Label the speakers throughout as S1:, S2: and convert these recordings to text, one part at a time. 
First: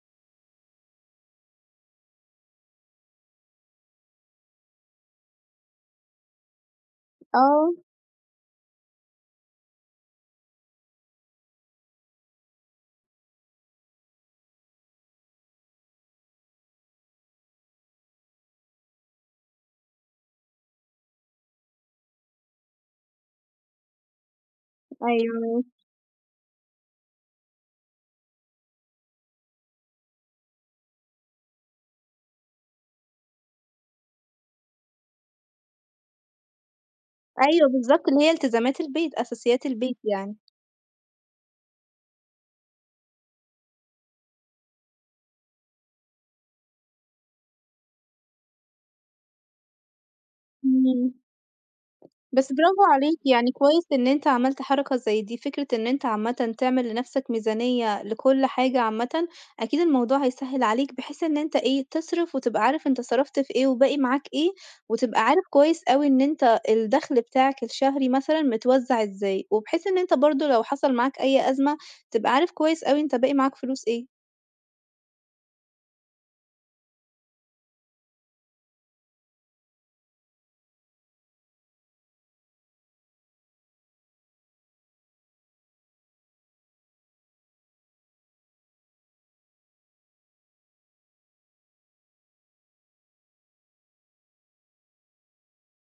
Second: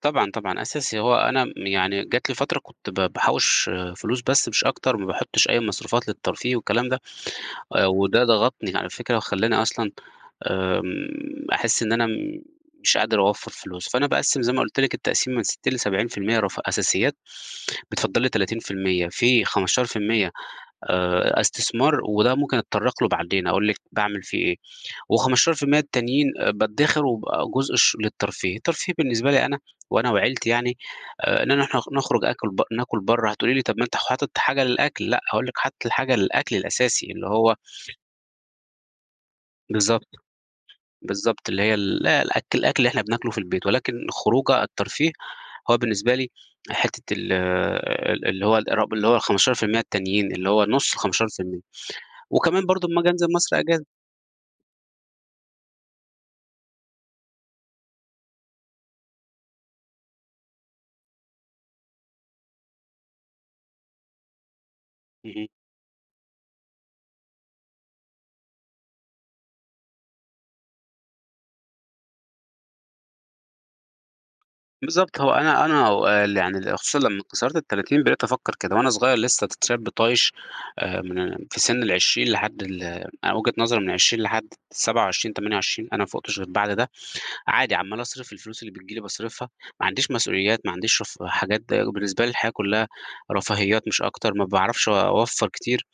S1: طبعًا، طبعًا، أساسي هو أنا م يعني جات لي فترة كنت ب بحوِّش فلوس بس مش أكتر، ما باحطش أي مصروفات للترفيه والكلام ده،
S2: آه.
S1: آآ، وده ضغطني على فكرة وخلّاني أصلًا آمم، أحس إن أنا مش قادر أوفّر فلوس. فأنا باقسم زي ما قُلت لِك التقسيمة من 60 ل70 في المِيّة رف أساسيات، بيتفضّل لي 30%، في 15% آآ، أ استثمار وده ممكن أتطرق له بعدين، أقُول لِك باعمِل فيه إيه، وخمستاشر في
S2: أيوه.
S1: الميّة التانيين بادخر وبقى جزء الش للترفيه، الترفيه بالنسبة لي أنا وأنا وعيلتي يعني آآ، إننا نروح نخ نخرج آكل ب نآكل بره هتقُولِي لي طَب ما أنت حاطط حاجة للأكل، لأ، هاقُول لِك حاطط الحاجة للأكل الأساسي اللي هو
S2: أيوه، بالضبط إن هي إلتزامات البيت، أساسيات البيت
S1: بالضبط،
S2: يعني.
S1: بالضبط، اللي هي ال الأكل الأكل اللي إحنا بناكله في البيت ولكن الخروجة الترفيه هو بالنسبة لي حتّة ال ال اللي هو ارب اللي هو ال15% التانيين اللي هو نص
S2: إمم.
S1: ال15%.
S2: بس
S1: وكمان برضه
S2: برافو
S1: أما آجي
S2: عليك،
S1: أنزل
S2: يعني
S1: مصر
S2: كويس
S1: أجازة.
S2: إن أنت عملت حركة زي دي، فكرة إن أنت عامةً تعمل لنفسك ميزانية لكل حاجة عامةً أكيد الموضوع هيسهّل عليك، بحيث إن أنت إيه، تصرف وتبقى عارف أنت صرفت في إيه وباقي معاك إيه، وتبقى عارف
S1: اهم.
S2: كويس أوي إن أنت الدخل بتاعك الشهري مثلًا متوزّع إزاي، وبحيث إن أنت برضه لو حصل معاك أي أزمة تبقى عارف كويس أوي أنت باقي معاك فلوس إيه.
S1: بالضبط هو أنا أنا هو ال يعني ال خصوصًا لمّا كسرت ال30 بقيت أفكّر كده، وأنا صغير لسه ش شاب طايش آآ، من في سن ال20 لحد ال أنا وجهة نظري من 20 لحد 27، 28 أنا ما فوقش غير بعد ده عادي عمّال أصرِف، الفلوس اللي بتجي لي باصرِفها، ما عنديش مسؤوليات، ما عنديش رفه حاجات ده بالنسبة لي الحياة كلها رفاهيات مش أكتر، ما باعرفش أوفّر كتير.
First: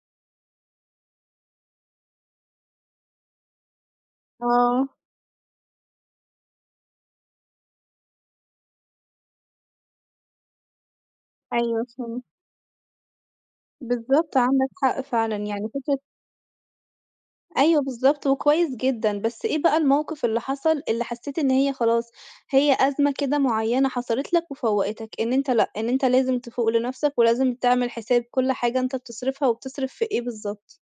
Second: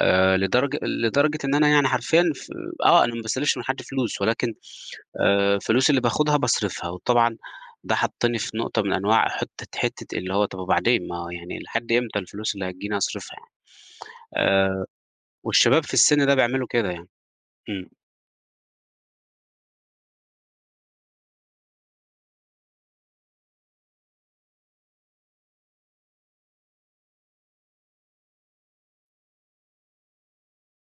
S1: آآ، لدرج لدرجة إن أنا يعني حرفيًا ف آه، أنا ما باستلفش من حد فلوس ولكن،
S2: آه.
S1: آآ، فلوسي اللي باخدها باصرفها، وطبعًا ده حطني في نقطة من أنواع حتّة حتّة اللي هو طَب وبعدين، ما هو يعني
S2: أيوه،
S1: لحد إمتى
S2: فهمت.
S1: الفلوس اللي هتجيني هاصرِفها
S2: بالضبط،
S1: يعني،
S2: عندك
S1: آآ،
S2: حق فعلًا يعني
S1: والشباب في
S2: فكرة
S1: السِن ده بيعملوا كده يعني،
S2: أيوه
S1: إمم.
S2: بالضبط، وكويس جدًا، بس إيه بقى الموقِف اللي حصل، اللي حسيت إن هي خلاص هي أزمة كده معيّنة حصلت لك وفوقتك، إن أنت لأ إن أنت لازم تفوق لنفسك ولازم تعمل حساب كل حاجة أنت بتصرِفها وبتصرف في إيه بالضبط؟